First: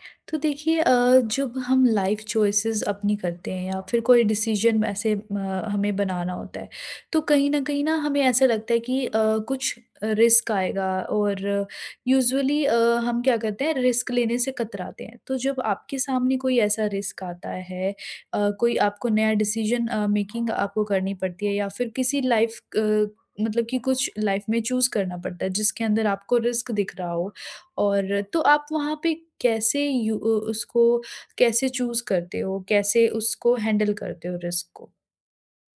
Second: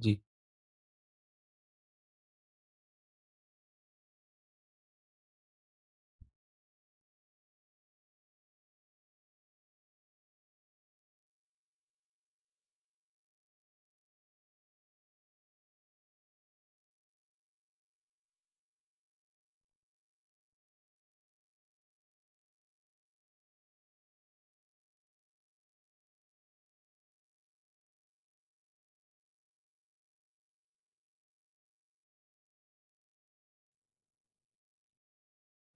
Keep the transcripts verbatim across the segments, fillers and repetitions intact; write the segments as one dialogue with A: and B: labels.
A: जी,
B: तो देखिए अ, जब हम लाइफ चॉइसेस अपनी करते हैं या फिर कोई डिसीजन ऐसे अ, हमें बनाना होता है तो कहीं ना कहीं ना हमें ऐसा लगता है कि अ, कुछ रिस्क आएगा और यूजुअली हम क्या करते हैं रिस्क लेने से कतराते हैं तो जब आपके सामने कोई ऐसा रिस्क आता है अ, कोई आपको नया डिसीजन मेकिंग आपको करनी पड़ती है या फिर किसी लाइफ मतलब कि कुछ लाइफ में चूज करना पड़ता है जिसके अंदर आपको रिस्क दिख रहा हो और तो आप वहाँ पे कैसे यू अ, उसको कैसे चूज़ करते हो? कैसे उसको हैंडल करते हो रिस्क को?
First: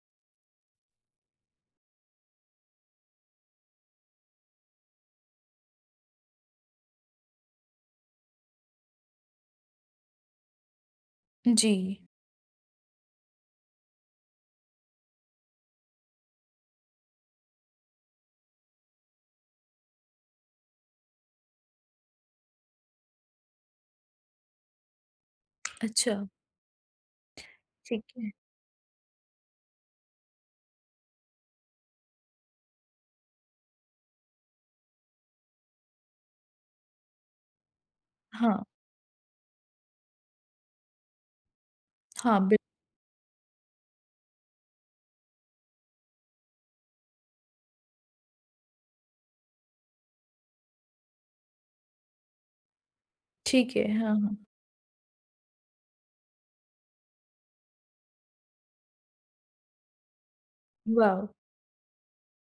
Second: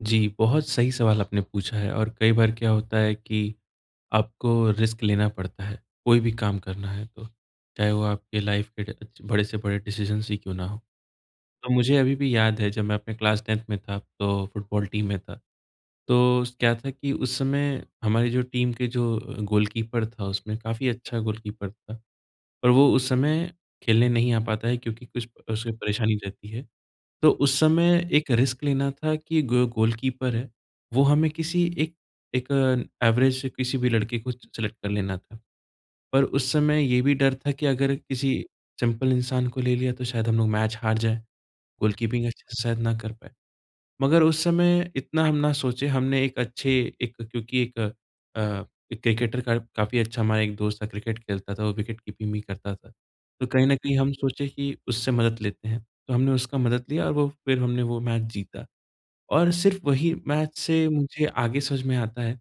A: जी, बहुत सही सवाल आपने पूछा है। और कई बार क्या होता है कि आपको रिस्क लेना पड़ता है, कोई भी काम करना है तो, चाहे वो आपके लाइफ़ के ड बड़े से बड़े डिसीज़न्स ही क्यों ना हों। तो
B: जी।
A: मुझे अभी भी याद है, जब मैं अपने क्लास टेन्थ में था तो फुटबॉल टीम में था। तो क्या था कि उस समय हमारी जो टीम के जो अ, गोलकीपर था, उसमें काफ़ी अच्छा गोलकीपर था, पर वो उस समय खेलने नहीं आ पाता है क्योंकि कुछ उसकी
B: अच्छा,
A: परेशानी रहती है। तो उस
B: ठीक
A: समय
B: है।
A: एक रिस्क लेना था कि गो गोलकीपर है, वो हमें किसी एक एक एवरेज किसी भी लड़के को सेलेक्ट कर लेना था। पर उस समय ये भी डर था कि अगर किसी
B: हाँ,
A: सिंपल इंसान को ले लिया तो शायद हम लोग मैच हार जाएँ, गोलकीपिंग
B: हाँ,
A: अच्छे
B: बिल
A: से शायद ना कर पाएँ। मगर उस समय इतना हम ना सोचे, हमने एक अच्छे एक क्योंकि एक अ, एक क्रिकेटर का काफ़ी अच्छा हमारा एक दोस्त था, क्रिकेट खेलता था, वो विकेट कीपिंग भी करता था। तो कहीं न
B: ठीक है।
A: कहीं हम
B: हाँ, हाँ।
A: सोचे कि उससे मदद लेते हैं, तो हमने उसका मदद लिया और वो फिर हमने वो मैच जीता। और सिर्फ़ वही मैच से
B: वाह!
A: मुझे आगे समझ में आता है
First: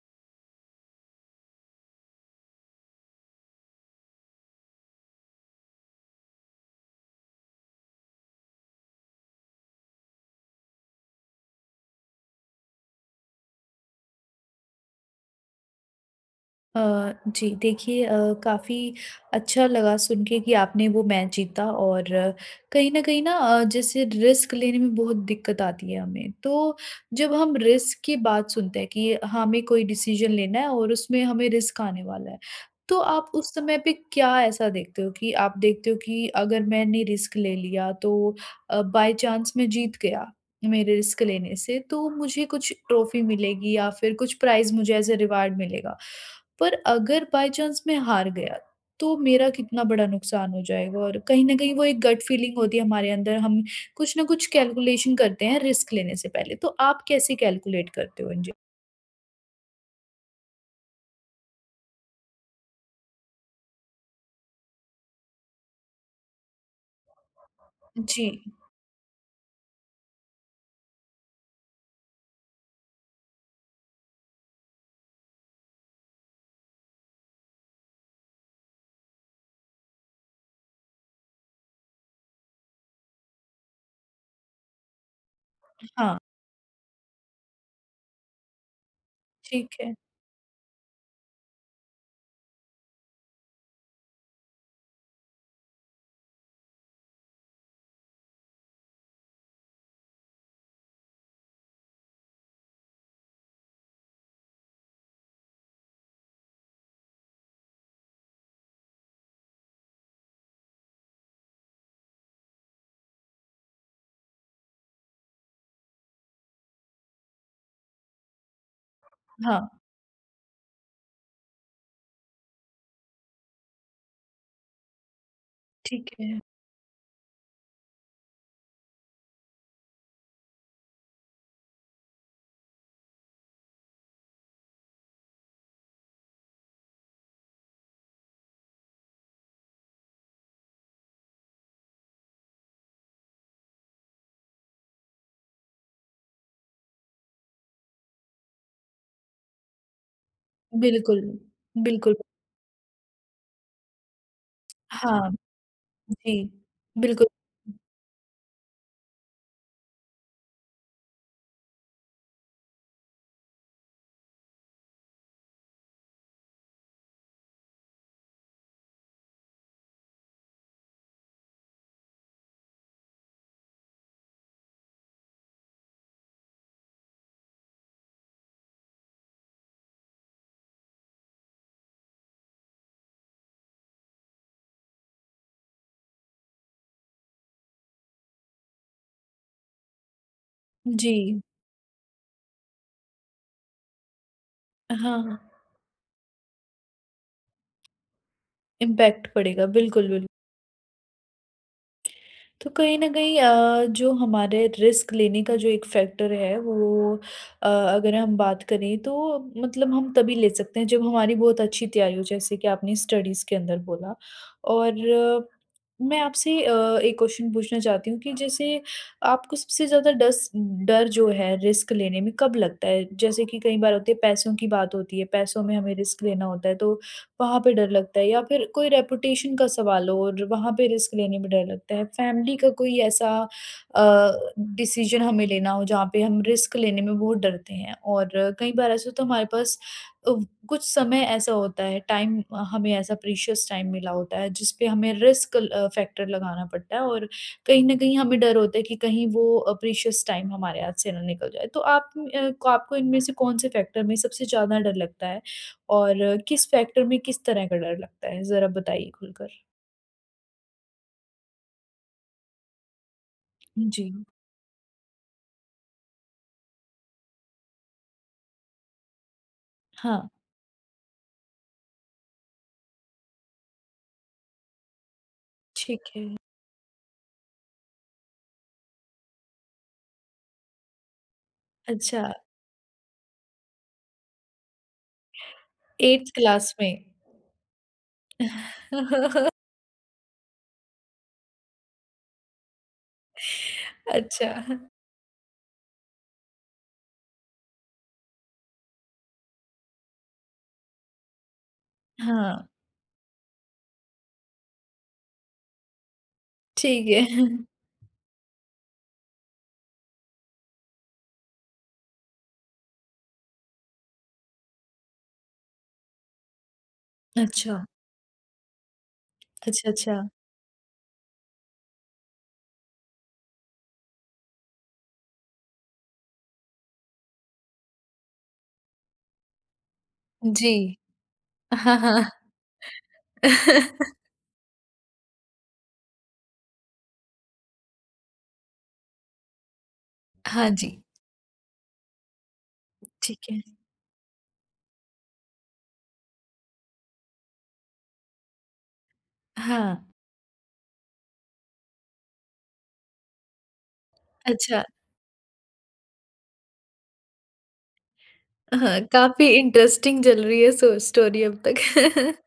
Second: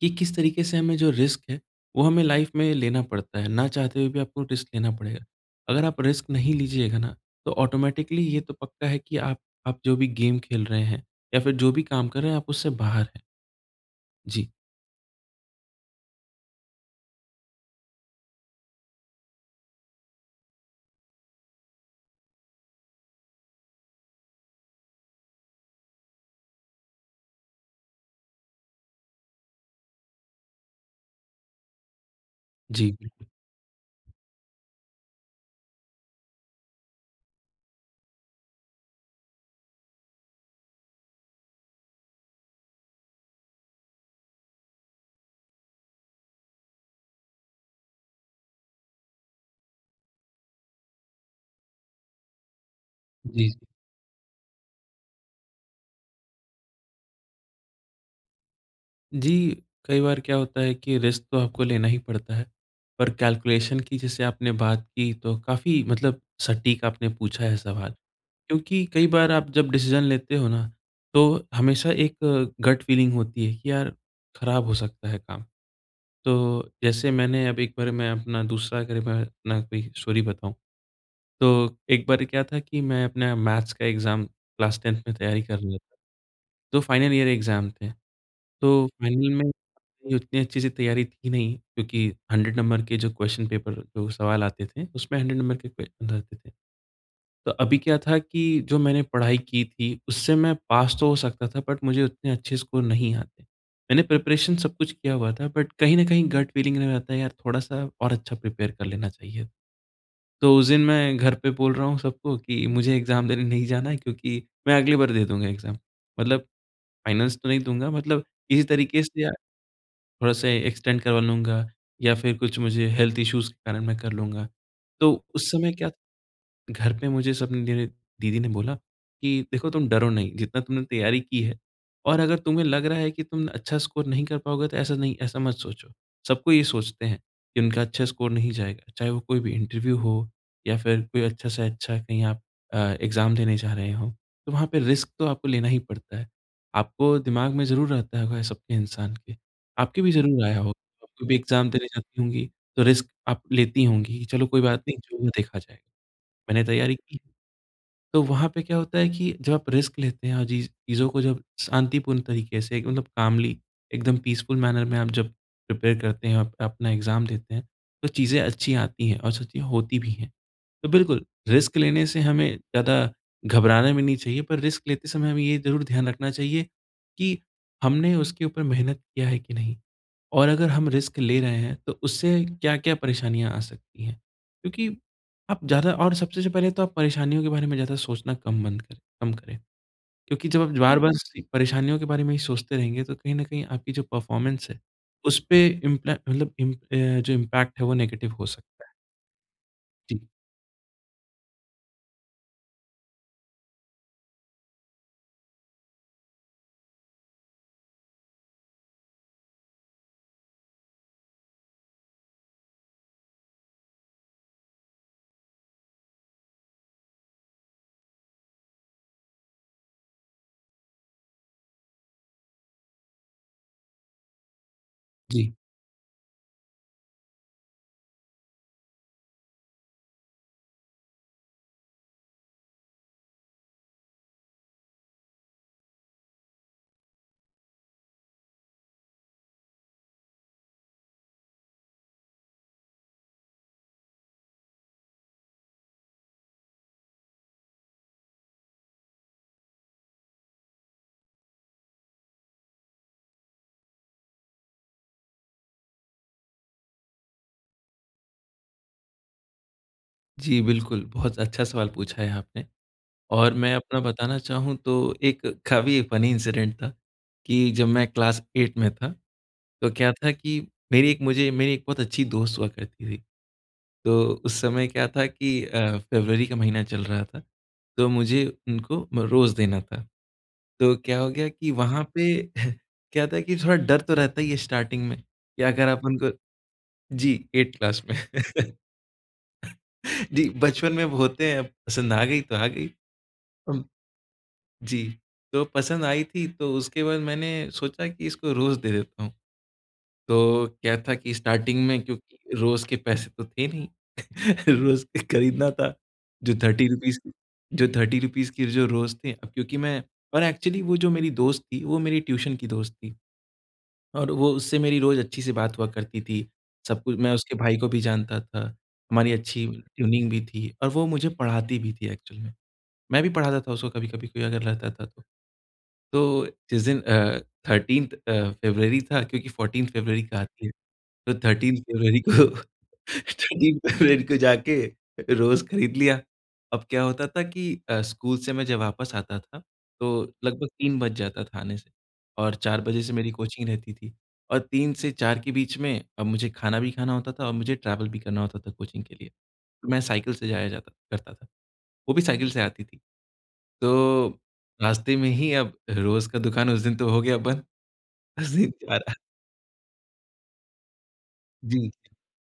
A: कि किस तरीके से हमें जो रिस्क है, वो हमें लाइफ में लेना पड़ता है। ना चाहते हुए भी आपको रिस्क लेना पड़ेगा। अगर आप रिस्क नहीं लीजिएगा ना, तो ऑटोमैटिकली ये तो पक्का है कि आप आप जो भी गेम खेल रहे हैं या फिर जो भी काम कर रहे हैं, आप उससे बाहर हैं। जी,
B: अ, जी देखिए अ, काफ़ी अच्छा लगा सुन के कि आपने वो मैच जीता और अ, कहीं न कहीं ना अ, जैसे रिस्क लेने में बहुत दिक्कत आती है हमें। तो जब हम रिस्क की बात सुनते हैं कि हमें कोई डिसीज़न लेना है और उसमें हमें रिस्क आने वाला है।
A: जी,
B: तो
A: बिल्कुल।
B: आप उस समय पे क्या ऐसा देखते हो कि आप देखते हो कि अगर मैंने रिस्क ले लिया तो अ, बाय चांस मैं जीत गया मेरे रिस्क लेने से तो मुझे कुछ ट्रॉफ़ी मिलेगी या फिर कुछ प्राइज़ मुझे एज़ अ रिवार्ड मिलेगा। पर अगर बाय चांस मैं हार गया, तो मेरा कितना बड़ा नुकसान हो जाएगा और कहीं न कहीं वो एक गट फीलिंग होती है हमारे अंदर,
A: जी।
B: हम कुछ न कुछ कैलकुलेशन करते हैं रिस्क लेने से पहले, तो आप कैसे कैलकुलेट करते हो? जी।
A: जी, कई बार क्या होता है कि रिस्क तो आपको लेना ही पड़ता है, पर कैलकुलेशन की जैसे आपने बात की तो काफ़ी मतलब सटीक आपने पूछा है सवाल।
B: जी,
A: क्योंकि कई बार आप जब डिसीज़न लेते हो ना, तो हमेशा एक गट फीलिंग होती है कि यार खराब हो सकता है काम। तो जैसे मैंने अब एक बार मैं अपना दूसरा अगर मैं अपना कोई स्टोरी बताऊँ, तो एक बार क्या था कि मैं अपना मैथ्स का एग्ज़ाम क्लास टेन्थ में तैयारी कर रहा था,
B: हाँ,
A: तो फाइनल ईयर एग्ज़ाम थे। तो फाइनल में
B: ठीक है।
A: ये उतनी अच्छे से तैयारी थी नहीं क्योंकि हंड्रेड नंबर के जो क्वेश्चन पेपर जो सवाल आते थे, उसमें हंड्रेड नंबर के क्वेश्चन रहते थे। तो अभी क्या था कि जो मैंने पढ़ाई की थी, उससे मैं पास तो हो सकता था, बट मुझे उतने अच्छे स्कोर नहीं आते। मैंने प्रिपरेशन सब कुछ किया हुआ था, बट कहीं न कहीं गट फीलिंग रहता है यार थोड़ा-सा और अच्छा प्रिपेयर कर लेना चाहिए। तो उस दिन मैं घर पे बोल रहा हूँ सबको कि मुझे एग्ज़ाम देने नहीं जाना है क्योंकि मैं अगली बार दे दूँगा एग्ज़ाम। मतलब फाइनल्स तो नहीं दूँगा, मतलब किसी तरीके से
B: हाँ,
A: थोड़ा-सा एक्सटेंड करवा लूँगा या फिर कुछ मुझे हेल्थ इश्यूज़ के कारण मैं कर लूँगा। तो उस समय क्या,
B: ठीक है।
A: घर पे मुझे सब मेरे दीदी ने बोला कि देखो तुम डरो नहीं, जितना तुमने तैयारी की है, और अगर तुम्हें लग रहा है कि तुम अच्छा स्कोर नहीं कर पाओगे तो ऐसा नहीं ऐसा मत सोचो। सब कोई ये सोचते हैं कि उनका अच्छा स्कोर नहीं जाएगा, चाहे वो कोई भी इंटरव्यू हो या फिर कोई अच्छा से अच्छा कहीं आप अ, एग्ज़ाम देने जा रहे हो, तो वहाँ पे रिस्क तो आपको लेना ही पड़ता है। आपको दिमाग में ज़रूर रहता होगा सबके इंसान के। आपके भी ज़रूर आया होगा,
B: बिल्कुल,
A: आपको भी एग्ज़ाम देने
B: बिल्कुल।
A: जाती होंगी, तो रिस्क आप लेती होंगी कि चलो कोई बात नहीं, जो होगा
B: हाँ,
A: देखा जाएगा।
B: जी,
A: मैंने तैयारी की,
B: बिल्कुल।
A: तो वहाँ पे क्या होता है कि जब आप रिस्क लेते हैं और जी चीज़ों को जब शांतिपूर्ण तरीके से मतलब कामली एकदम पीसफुल मैनर में आप जब प्रिपेयर करते हैं, आप अपना एग्ज़ाम देते हैं, तो चीज़ें अच्छी आती हैं और सच्ची होती भी हैं। तो बिल्कुल, रिस्क लेने से हमें ज़्यादा घबराना भी नहीं चाहिए, पर रिस्क लेते समय हमें ये ज़रूर ध्यान रखना चाहिए कि हमने उसके ऊपर मेहनत किया है कि नहीं? और अगर हम रिस्क ले रहे हैं तो उससे क्या-क्या परेशानियाँ आ सकती हैं? क्योंकि आप ज़्यादा और सबसे से पहले तो आप परेशानियों के बारे में ज़्यादा सोचना कम बंद करें कम करें। क्योंकि जब आप हुँ। बार-बार
B: जी,
A: सी परेशानियों के बारे में ही सोचते रहेंगे तो कहीं न कहीं आपकी जो परफ़ॉर्मेंस है,
B: हाँ,
A: उसपे इम्प्लै मतलब इम अ, जो इम्पैक्ट है वो नेगेटिव हो सकता है।
B: इम्पैक्ट पड़ेगा, बिल्कुल,
A: जी।
B: बिल्कुल। तो कहीं न कहीं अ, जो हमारे रिस्क लेने का जो एक फैक्टर है वो अ, अगर हम बात करें तो मतलब हम तभी ले सकते हैं जब हमारी बहुत अच्छी तैयारी हो जैसे कि आपने स्टडीज़ के अंदर बोला। और अ, मैं आपसे अ, एक क्वेश्चन पूछना चाहती हूँ कि जैसे आपको सबसे ज़्यादा डस डर जो है रिस्क लेने में कब लगता है? जैसे कि कई बार होती है पैसों की बात होती है,
A: जी।
B: पैसों में हमें रिस्क लेना होता है तो वहाँ पे डर लगता है या फिर कोई रेपुटेशन का सवाल हो और वहाँ पे रिस्क लेने में डर लगता है। फैमिली का कोई ऐसा अ, डिसीज़न हमें लेना हो जहाँ पे हम रिस्क लेने में बहुत डरते हैं और कई बार ऐसा होता है हमारे पास अ, कुछ समय ऐसा होता है टाइम हमें ऐसा प्रीशियस टाइम मिला होता है जिस पे हमें रिस्क अ, फैक्टर लगाना पड़ता है और कहीं न कहीं हमें डर होता है कि कहीं वो अ, प्रीशियस टाइम हमारे हाथ से ना निकल जाए। तो आप अ, को आपको इनमें से कौन से फैक्टर में सबसे ज़्यादा डर लगता है? और किस फैक्टर में किस तरह का डर लगता है? ज़रा बताइए खुलकर।
A: जी, बिल्कुल। बहुत अच्छा सवाल पूछा है आपने। और मैं अपना
B: जी।
A: बताना चाहूँ, तो एक काफ़ी फ़नी इंसिडेंट था कि जब मैं क्लास आठ में था, तो क्या
B: हाँ।
A: था कि मेरी एक मुझे मेरी एक बहुत अच्छी दोस्त हुआ करती थी। तो उस समय क्या था कि अ,
B: ठीक है।
A: फ़रवरी का महीना चल रहा था, तो मुझे उनको म रोज़ देना था। तो क्या हो गया कि वहाँ
B: अच्छा,
A: पे क्या था कि थोड़ा डर तो रहता ही है स्टार्टिंग में कि अगर आप
B: एथ
A: उनको
B: क्लास में।
A: जी, आठ क्लास में। जी, बचपन में अब होते हैं, अब पसंद आ गई तो आ गई।
B: अच्छा,
A: जी, तो पसंद आई थी, तो उसके बाद मैंने सोचा कि इसको रोज़ दे देता हूँ। तो क्या था कि स्टार्टिंग में क्योंकि
B: हाँ,
A: रोज़ के पैसे तो थे नहीं, रोज़ के खरीदना था। जो
B: ठीक
A: ₹30
B: है।
A: जो ₹तीस रुपीज़ के जो रोज़ थे अब, क्योंकि मैं, और एक्चुअली वो जो मेरी दोस्त थी वो मेरी ट्यूशन की दोस्त थी, और वो उससे मेरी रोज़ अच्छी से बात हुआ करती थी। सब कुछ मैं उसके भाई
B: अच्छा,
A: को भी जानता था, हमारी अच्छी
B: अच्छा, अच्छा।
A: ट्यूनिंग भी थी और वो मुझे पढ़ाती भी थी एक्चुअल में। मैं भी पढ़ाता था उसको कभी-कभी, कोई अगर रहता था तो। तो जिस दिन अ, थर्टीन्थ अ, फ़रवरी था, क्योंकि फ़ोर्टीन्थ फ़रवरी का आती है,
B: जी।
A: तो थर्टीन्थ
B: हाँ,
A: फ़रवरी
B: हाँ।
A: को थर्टीन्थ फ़रवरी को जाके रोज़ खरीद लिया। अब क्या होता था कि अ, स्कूल से मैं जब वापस आता था, तो लगभग
B: हाँ जी,
A: तीन बज जाता था आने से, और चार बजे से मेरी
B: ठीक है।
A: कोचिंग रहती थी, और तीन से चार के बीच में अब मुझे खाना भी खाना होता था और मुझे ट्रैवल भी करना होता था कोचिंग के लिए। तो
B: हाँ,
A: मैं साइकिल से जाया जाता करता था, वो भी साइकिल से आती थी। तो
B: अच्छा
A: रास्ते में ही, अब रोज़ का दुकान उस दिन तो हो गया बंद। उस दिन जा
B: हाँ,
A: रहा।
B: काफ़ी इंटरेस्टिंग चल रही है सो स्टोरी अब
A: जी,
B: तक।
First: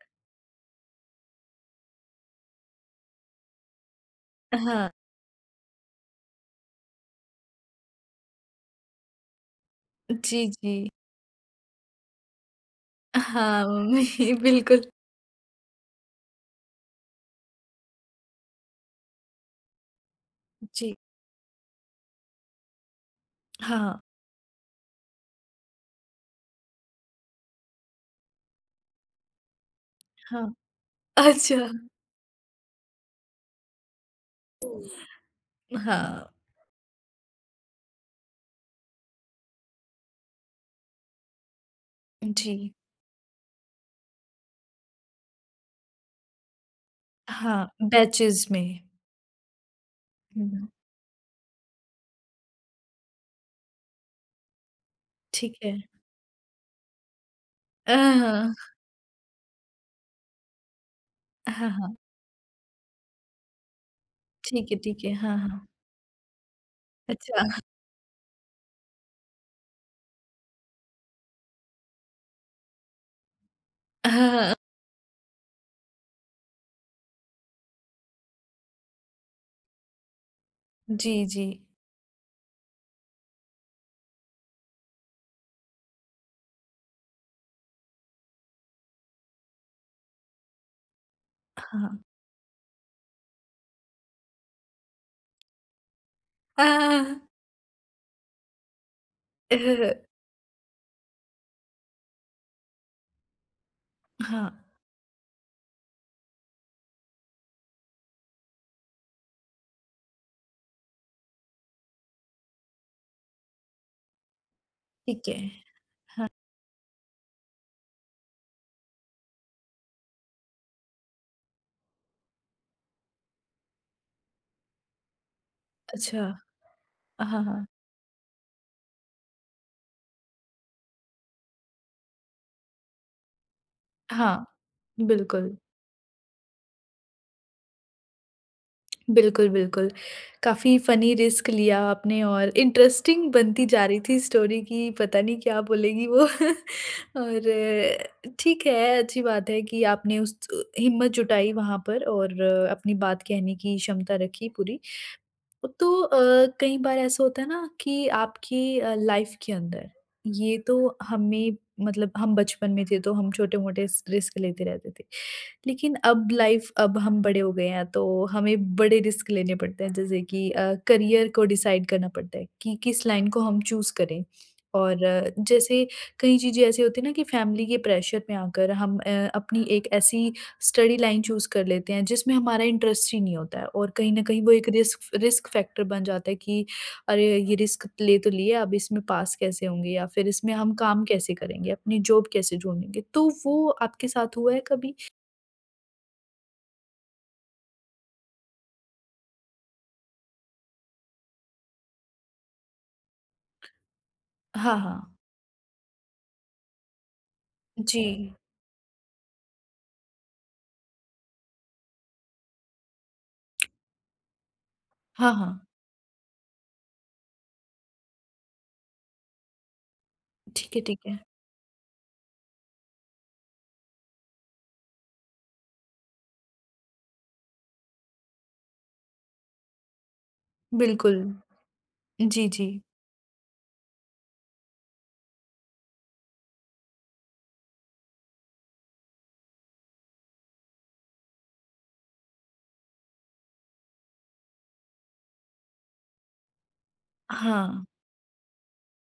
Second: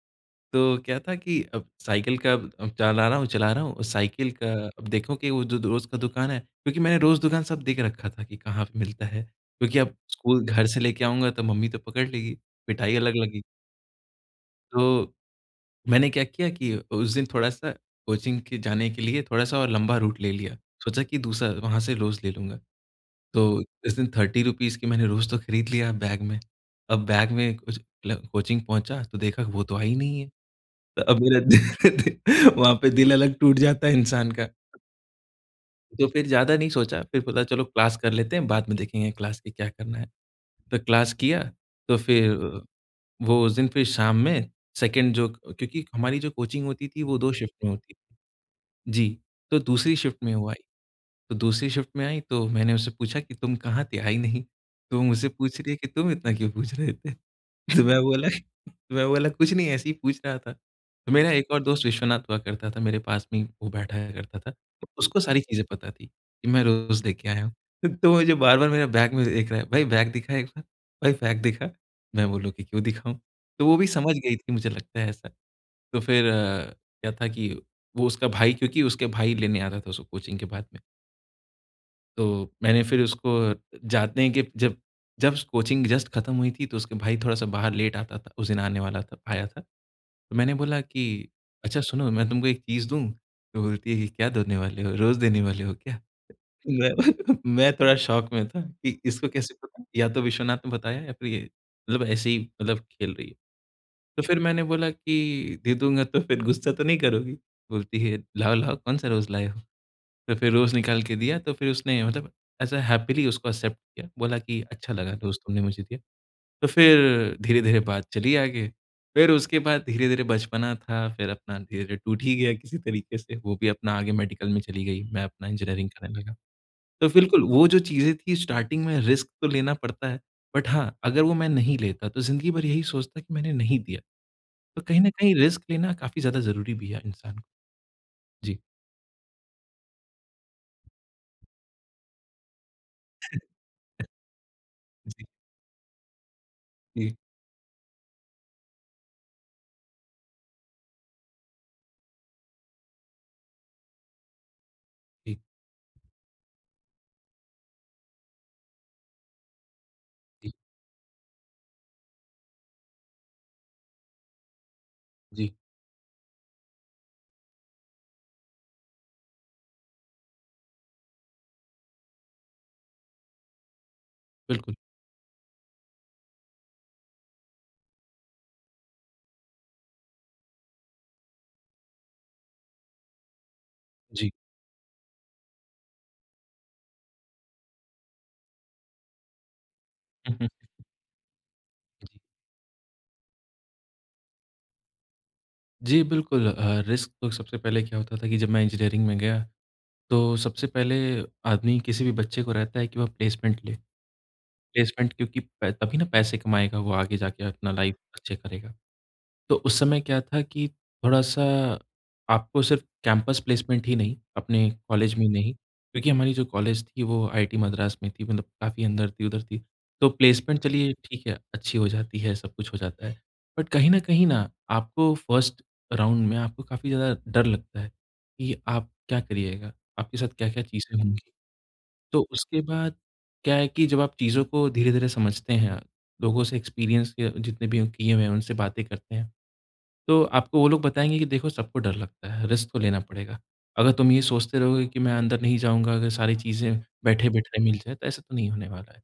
A: तो क्या था कि अब साइकिल का अब अब चला रहा हूँ, चला रहा हूँ, और साइकिल का अब
B: हाँ,
A: देखो कि वो जो रोज़ का दुकान है, क्योंकि मैंने रोज़ दुकान सब देख रखा था कि कहाँ पे मिलता है। क्योंकि अब स्कूल
B: जी,
A: घर से
B: जी।
A: लेके आऊँगा तो मम्मी तो पकड़ लेगी, पिटाई अलग लगेगी।
B: हाँ, मम्मी बिल्कुल।
A: तो मैंने क्या किया कि उस दिन थोड़ा-सा कोचिंग के जाने के लिए थोड़ा-सा और लंबा रूट ले लिया।
B: जी,
A: सोचा कि दूसरा वहाँ से रोज़ ले लूँगा। तो इस
B: हाँ,
A: दिन तीस रुपीज़ की मैंने रोज़ तो खरीद लिया बैग में। अब बैग में कुछ, मतलब कोचिंग पहुँचा तो देखा वो तो आई नहीं है।
B: हाँ।
A: तो अब मेरा
B: अच्छा,
A: वहाँ पे दिल अलग टूट जाता है इंसान का। तो फिर
B: हाँ।
A: ज़्यादा नहीं सोचा, फिर बोला चलो क्लास कर लेते हैं, बाद में देखेंगे क्लास की क्या करना है। तो क्लास किया, तो फिर
B: जी।
A: वो उस दिन फिर शाम में सेकंड, जो क्योंकि हमारी जो कोचिंग होती थी वो दो शिफ्ट
B: हाँ,
A: में होती थी।
B: बैचेज़ में।
A: जी, तो दूसरी शिफ्ट में हुआ,
B: हुँ,
A: तो दूसरी शिफ्ट में आई तो मैंने उससे पूछा कि तुम कहाँ थे? आई नहीं। तो वो मुझसे
B: ठीक
A: पूछ रही
B: है।
A: है कि तुम इतना क्यों पूछ रहे थे? तो
B: अ,
A: मैं बोला,
B: हाँ।
A: तो मैं बोला कुछ नहीं, ऐसे ही पूछ रहा था। तो मेरा एक और
B: हाँ,
A: दोस्त
B: हाँ।
A: विश्वनाथ हुआ करता था, मेरे पास में ही वो बैठा करता था।
B: ठीक है,
A: तो
B: ठीक है।
A: उसको
B: हाँ,
A: सारी चीज़ें
B: हाँ।
A: पता थी कि मैं रोज़ लेके आया
B: अच्छा।
A: हूँ। तो वो जो बार-बार मेरे बैग में देख रहा है, "भाई बैग दिखा एक बार, भाई बैग दिखा।" मैं बोला कि क्यों दिखाऊँ? तो वो भी
B: हाँ,
A: समझ गई थी,
B: हाँ।
A: मुझे लगता है ऐसा। तो फिर अ, क्या था कि वो उसका भाई, क्योंकि उसके भाई लेने आता था उसको कोचिंग के बाद में।
B: जी, जी।
A: तो मैंने फिर उसको जाते हैं कि जब जब कोचिंग जस्ट ख़त्म हुई थी, तो उसके भाई थोड़ा-सा बाहर लेट आता था, उस दिन आने वाला था, आया था। तो मैंने बोला कि, "अच्छा
B: हाँ।
A: सुनो, मैं तुमको एक चीज़ दूँ?" तो बोलती है कि, "क्या देने वाले हो? रोज़ देने वाले हो क्या?" मैं
B: हाँ
A: मैं थोड़ा शॉक में था कि इसको कैसे
B: अ,
A: पता? या तो विश्वनाथ ने बताया या फिर ये, मतलब ऐसे ही, मतलब खेल रही है। तो फिर
B: हाँ,
A: मैंने बोला कि दे दूँगा तो फिर गुस्सा तो नहीं करोगी? बोलती है, "लाओ, लाओ कौन सा रोज़ लाए हो?" तो फिर रोज़ निकाल के दिया तो फिर उसने मतलब ऐसा हैपीली उसको एक्सेप्ट किया। बोला कि अच्छा लगा
B: ठीक
A: रोज़
B: है।
A: तुमने मुझे दिया। तो फिर धीरे-धीरे बात चली आगे। फिर उसके बाद धीरे-धीरे बचपना था, फिर अपना धीरे-धीरे टूट ही गया किसी तरीके से, वो भी अपना आगे मेडिकल में चली गई, मैं अपना इंजीनियरिंग करने
B: अच्छा।
A: लगा। तो बिल्कुल
B: हाँ, हाँ।
A: वो जो चीज़ें थी स्टार्टिंग में, रिस्क तो लेना पड़ता है, बट हाँ, अगर वो मैं नहीं लेता तो ज़िंदगी भर यही सोचता कि मैंने नहीं दिया।
B: हाँ,
A: तो कहीं न कहीं
B: बिल्कुल।
A: रिस्क लेना काफ़ी ज़्यादा ज़रूरी भी है इंसान को। जी,
B: बिल्कुल, बिल्कुल। काफ़ी फ़नी रिस्क लिया आपने और इंटरेस्टिंग बनती जा रही थी स्टोरी कि पता
A: जी,
B: नहीं क्या बोलेगी वो
A: जी,
B: और अ, ठीक है, अच्छी बात है कि आपने उस हिम्मत जुटाई वहाँ पर और अ, अपनी बात कहने की क्षमता रखी पूरी।
A: जी,
B: तो अ, कई बार ऐसा होता है ना कि आपकी अ, लाइफ के अंदर
A: जी,
B: ये तो हमें मतलब हम बचपन में थे तो हम छोटे-मोटे स रिस्क लेते रहते थे।
A: जी,
B: लेकिन अब लाइफ अब हम बड़े हो गए हैं तो हमें बड़े रिस्क लेने पड़ते हैं जैसे कि अ, करियर को डिसाइड करना पड़ता है कि किस लाइन को हम चूज़ करें।
A: बिल्कुल,
B: और अ, जैसे कई चीज़ें ऐसी होती हैं ना कि फैमिली के प्रेशर में आकर हम अ, अपनी एक ऐसी स्टडी लाइन चूज़ कर लेते हैं जिसमें हमारा इंटरेस्ट ही नहीं होता है और कहीं न
A: जी।
B: कहीं वो एक रिस्क रिस्क फैक्टर बन जाता है कि अरे! ये रिस्क ले तो लिया अब इसमें पास कैसे होंगे या फिर
A: हुँ,
B: इसमें हम काम कैसे करेंगे? अपनी
A: हुँ।
B: जॉब कैसे ढूँढेंगे? तो वो आपके साथ हुआ है कभी?
A: जी, बिल्कुल, अ, रिस्क तो सबसे पहले क्या होता था कि जब मैं इंजीनियरिंग में गया, तो सबसे पहले आदमी किसी भी बच्चे को रहता है कि वह प्लेसमेंट ले।
B: हाँ,
A: प्लेसमेंट
B: हाँ।
A: क्योंकि प तभी ना पैसे कमाएगा, वो आगे जाके अपना लाइफ़
B: जी।
A: अच्छे करेगा। तो उस समय क्या था कि थोड़ा-सा, आपको सिर्फ कैंपस प्लेसमेंट ही नहीं, अपने कॉलेज में
B: हाँ,
A: नहीं,
B: हाँ।
A: क्योंकि हमारी जो कॉलेज थी वो आईआईटी मद्रास में थी, मतलब काफ़ी अंदर थी, उधर थी। तो प्लेसमेंट
B: ठीक है,
A: चलिए
B: ठीक है।
A: ठीक है, अच्छी हो जाती है, सब कुछ हो जाता है। बट कहीं न कहीं ना, आपको फर्स्ट राउंड में आपको काफ़ी ज़्यादा डर लगता है कि आप क्या करिएगा, आपके साथ क्या-क्या चीज़ें
B: बिल्कुल।
A: होंगी। तो
B: जी,
A: उसके
B: जी।
A: बाद क्या है कि जब आप चीज़ों को धीरे-धीरे समझते हैं, लोगों से, एक्सपीरियंस के जितने भी किए हुए हैं, उनसे बातें करते हैं, तो आपको वो लोग बताएँगे कि देखो, सबको डर लगता है, रिस्क तो लेना पड़ेगा। अगर तुम ये सोचते रहोगे कि मैं अंदर नहीं जाऊँगा, अगर सारी चीज़ें बैठे-बैठाए मिल
B: हाँ।
A: जाए, तो ऐसा तो नहीं होने वाला है।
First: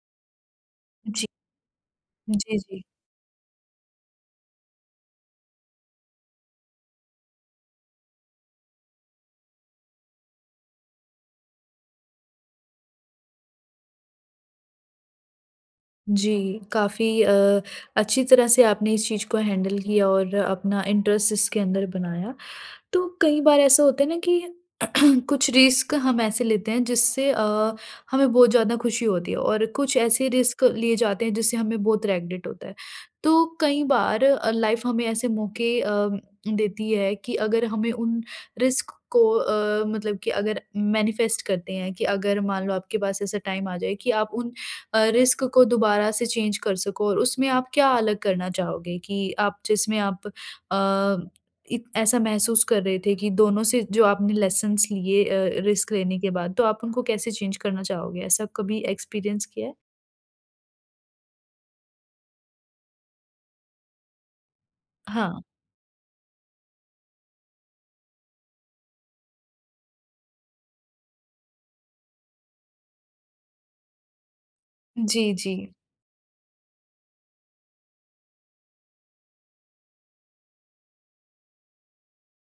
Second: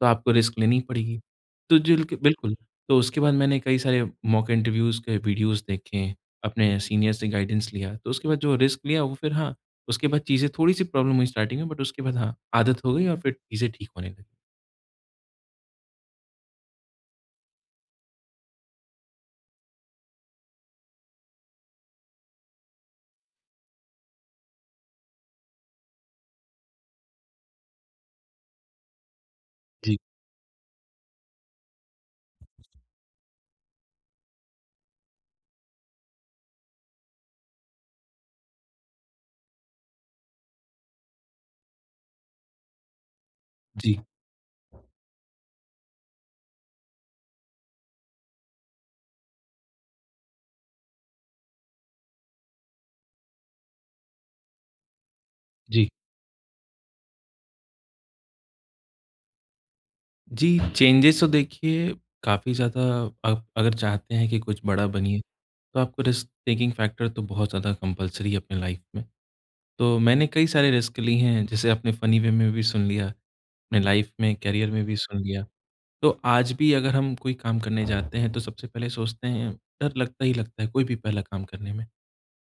A: तो आपको रिस्क लेनी पड़ेगी।
B: जी।
A: तो जिल के बिल्कुल,
B: जी, जी।
A: तो उसके बाद मैंने कई सारे मॉक इंटरव्यूज़ के वीडियोज़ देखे, अपने सीनियर से गाइडेंस लिया, तो उसके बाद जो रिस्क लिया वो फिर, हाँ, उसके बाद चीज़ें थोड़ी-सी प्रॉब्लम हुई स्टार्टिंग में, बट उसके बाद हाँ, आदत हो गई और फिर चीज़ें ठीक होने लगी।
B: जी, काफ़ी अ, अच्छी तरह से आपने इस चीज़ को हैंडल किया और अपना इंटरेस्ट इसके अंदर बनाया। तो कई बार ऐसा होता है ना कि कुछ रिस्क हम ऐसे लेते हैं जिससे अ, हमें बहुत ज़्यादा खुशी होती है और कुछ
A: जी,
B: ऐसे रिस्क लिए जाते हैं जिससे हमें बहुत रेग्रेट होता है। तो कई बार अ, लाइफ हमें ऐसे मौके अ, देती है कि अगर हमें उन रिस्क को अ, मतलब कि अगर मैनिफेस्ट करते हैं कि अगर मान लो आपके पास ऐसा टाइम आ जाए
A: जी,
B: कि आप उन अ, रिस्क को दोबारा से चेंज कर सको और उसमें आप क्या अलग करना चाहोगे कि आप जिसमें आप अ, इत ऐसा महसूस कर रहे थे कि दोनों से जो आपने लेसन्स लिए अ,
A: जी।
B: रिस्क लेने के बाद, तो आप उनको कैसे चेंज करना चाहोगे? ऐसा कभी एक्सपीरियंस किया है?
A: जी, चेंजेज़ तो देखिए काफ़ी ज़्यादा, आप अगर चाहते हैं कि कुछ बड़ा बनिए,
B: हाँ।
A: तो आपको रिस्क टेकिंग फैक्टर तो बहुत ज़्यादा कंपल्सरी है अपने लाइफ़ में। तो मैंने कई सारे रिस्क लिए हैं, जैसे आपने फ़नी वे में भी सुन लिया, अपने लाइफ में, करियर में भी सुन
B: जी,
A: लिया।
B: जी।
A: तो आज भी अगर हम कोई काम करने जाते हैं तो सबसे पहले सोचते हैं, डर लगता ही लगता है कोई भी पहला काम करने में।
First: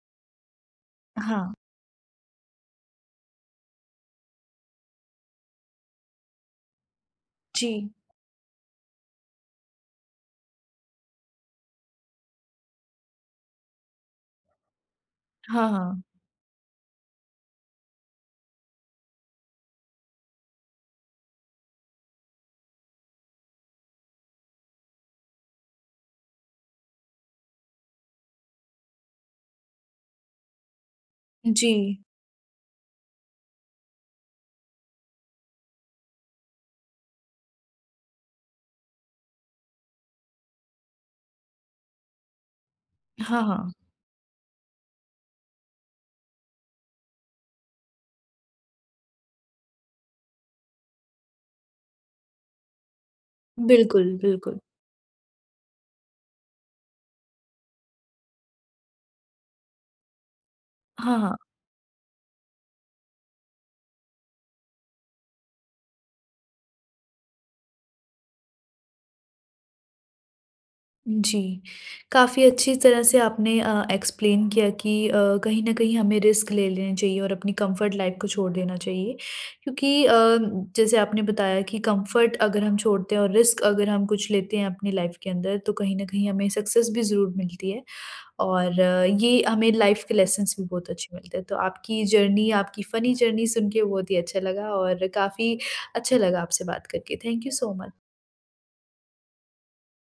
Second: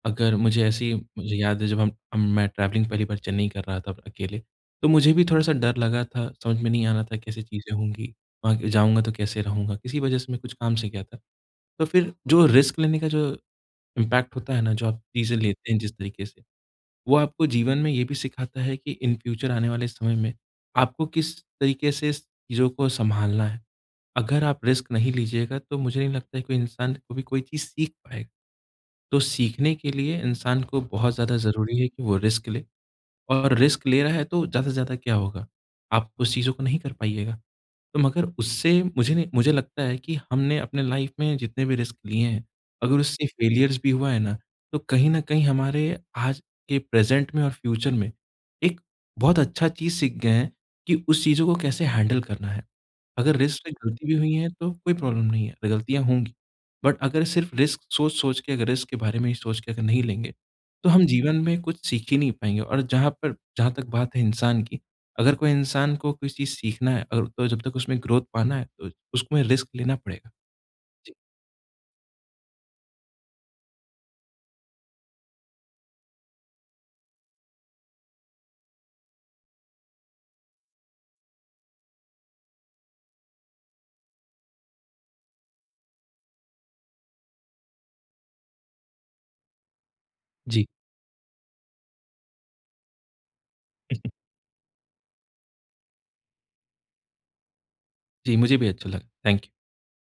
A: अगर, मुझे ऐसी मुझे
B: हाँ।
A: याद है, जब हम हम मैं ट्रैवलिंग पहली बार चेन्नई कर रहा था अकेले, तो मुझे भी थोड़ा-सा डर लगा था, समझ में नहीं आ रहा था कैसे
B: जी।
A: चीज़ें होंगी, वहाँ जाऊँगा तो कैसे रहूँगा? किसी वजह से मैं कुछ काम से गया था। तो फिर जो रिस्क लेने का जो इम्पैक्ट होता है ना, जो आप चीज़ें
B: हाँ,
A: लेते हैं जिस
B: हाँ।
A: तरीके से, वो आपको जीवन में ये भी सिखाता है कि इन फ्यूचर आने वाले समय में आपको किस तरीके से इस चीज़ों को सँभालना है। अगर आप रिस्क नहीं लीजिएगा तो मुझे नहीं लगता है कोई इंसान को भी कोई चीज़ सीख पाएगा। तो सीखने के लिए इंसान को बहुत ज़्यादा
B: जी।
A: ज़रूरी है कि वो रिस्क ले, और रिस्क ले रहा है तो ज़्यादा से ज़्यादा क्या होगा? आप उस चीज़ों को नहीं कर पाइएगा। तो मगर उससे मुझे नहीं, मुझे लगता है कि हमने अपने लाइफ़ में जितने भी रिस्क लिए हैं, अगर उससे
B: हाँ, हाँ।
A: फेलियर्स भी हुआ है ना, तो कहीं न कहीं हमारे आज के प्रेज़ेंट में और फ्यूचर में एक बहुत अच्छा चीज़ सीख गए हैं कि उस चीज़ों को कैसे हैंडल करना है। अगर रिस्क से गलती भी
B: बिल्कुल,
A: हुई है
B: बिल्कुल।
A: तो कोई प्रॉब्लम नहीं है, गलतियाँ होंगी। बट अगर सिर्फ़ रिस्क सोच-सोच के, अगर रिस्क के बारे में ही सोच के अगर नहीं लेंगे, तो हम
B: हाँ,
A: जीवन
B: हाँ।
A: में कुछ सीख ही नहीं पाएँगे, और जहाँ पर जहाँ तक बात है इंसान की, अगर कोई इंसान को कोई चीज़ सीखना है, अगर तो जब तक उसमें ग्रोथ पाना है तो उसमें रिस्क लेना पड़ेगा। जी।
B: जी, काफ़ी अच्छी तरह से आपने अ, एक्सप्लेन किया कि अ, कहीं न कहीं हमें रिस्क ले लेने चाहिए और अपनी कंफर्ट लाइफ़ को छोड़ देना चाहिए। क्योंकि अ, जैसे आपने बताया कि कंफर्ट अगर हम छोड़ते हैं और रिस्क अगर हम कुछ लेते हैं अपनी लाइफ़ के अंदर, तो कहीं न कहीं हमें सक्सेस भी ज़रूर मिलती है और अ, ये हमें लाइफ़ के लेसन्स भी
A: जी।
B: बहुत अच्छे मिलते हैं। तो आपकी जर्नी, आपकी फ़नी जर्नी सुन के बहुत ही अच्छा लगा और काफ़ी अच्छा लगा आपसे बात करके। Thank you so much.
A: जी, मुझे भी अच्छा लगा। Thank you.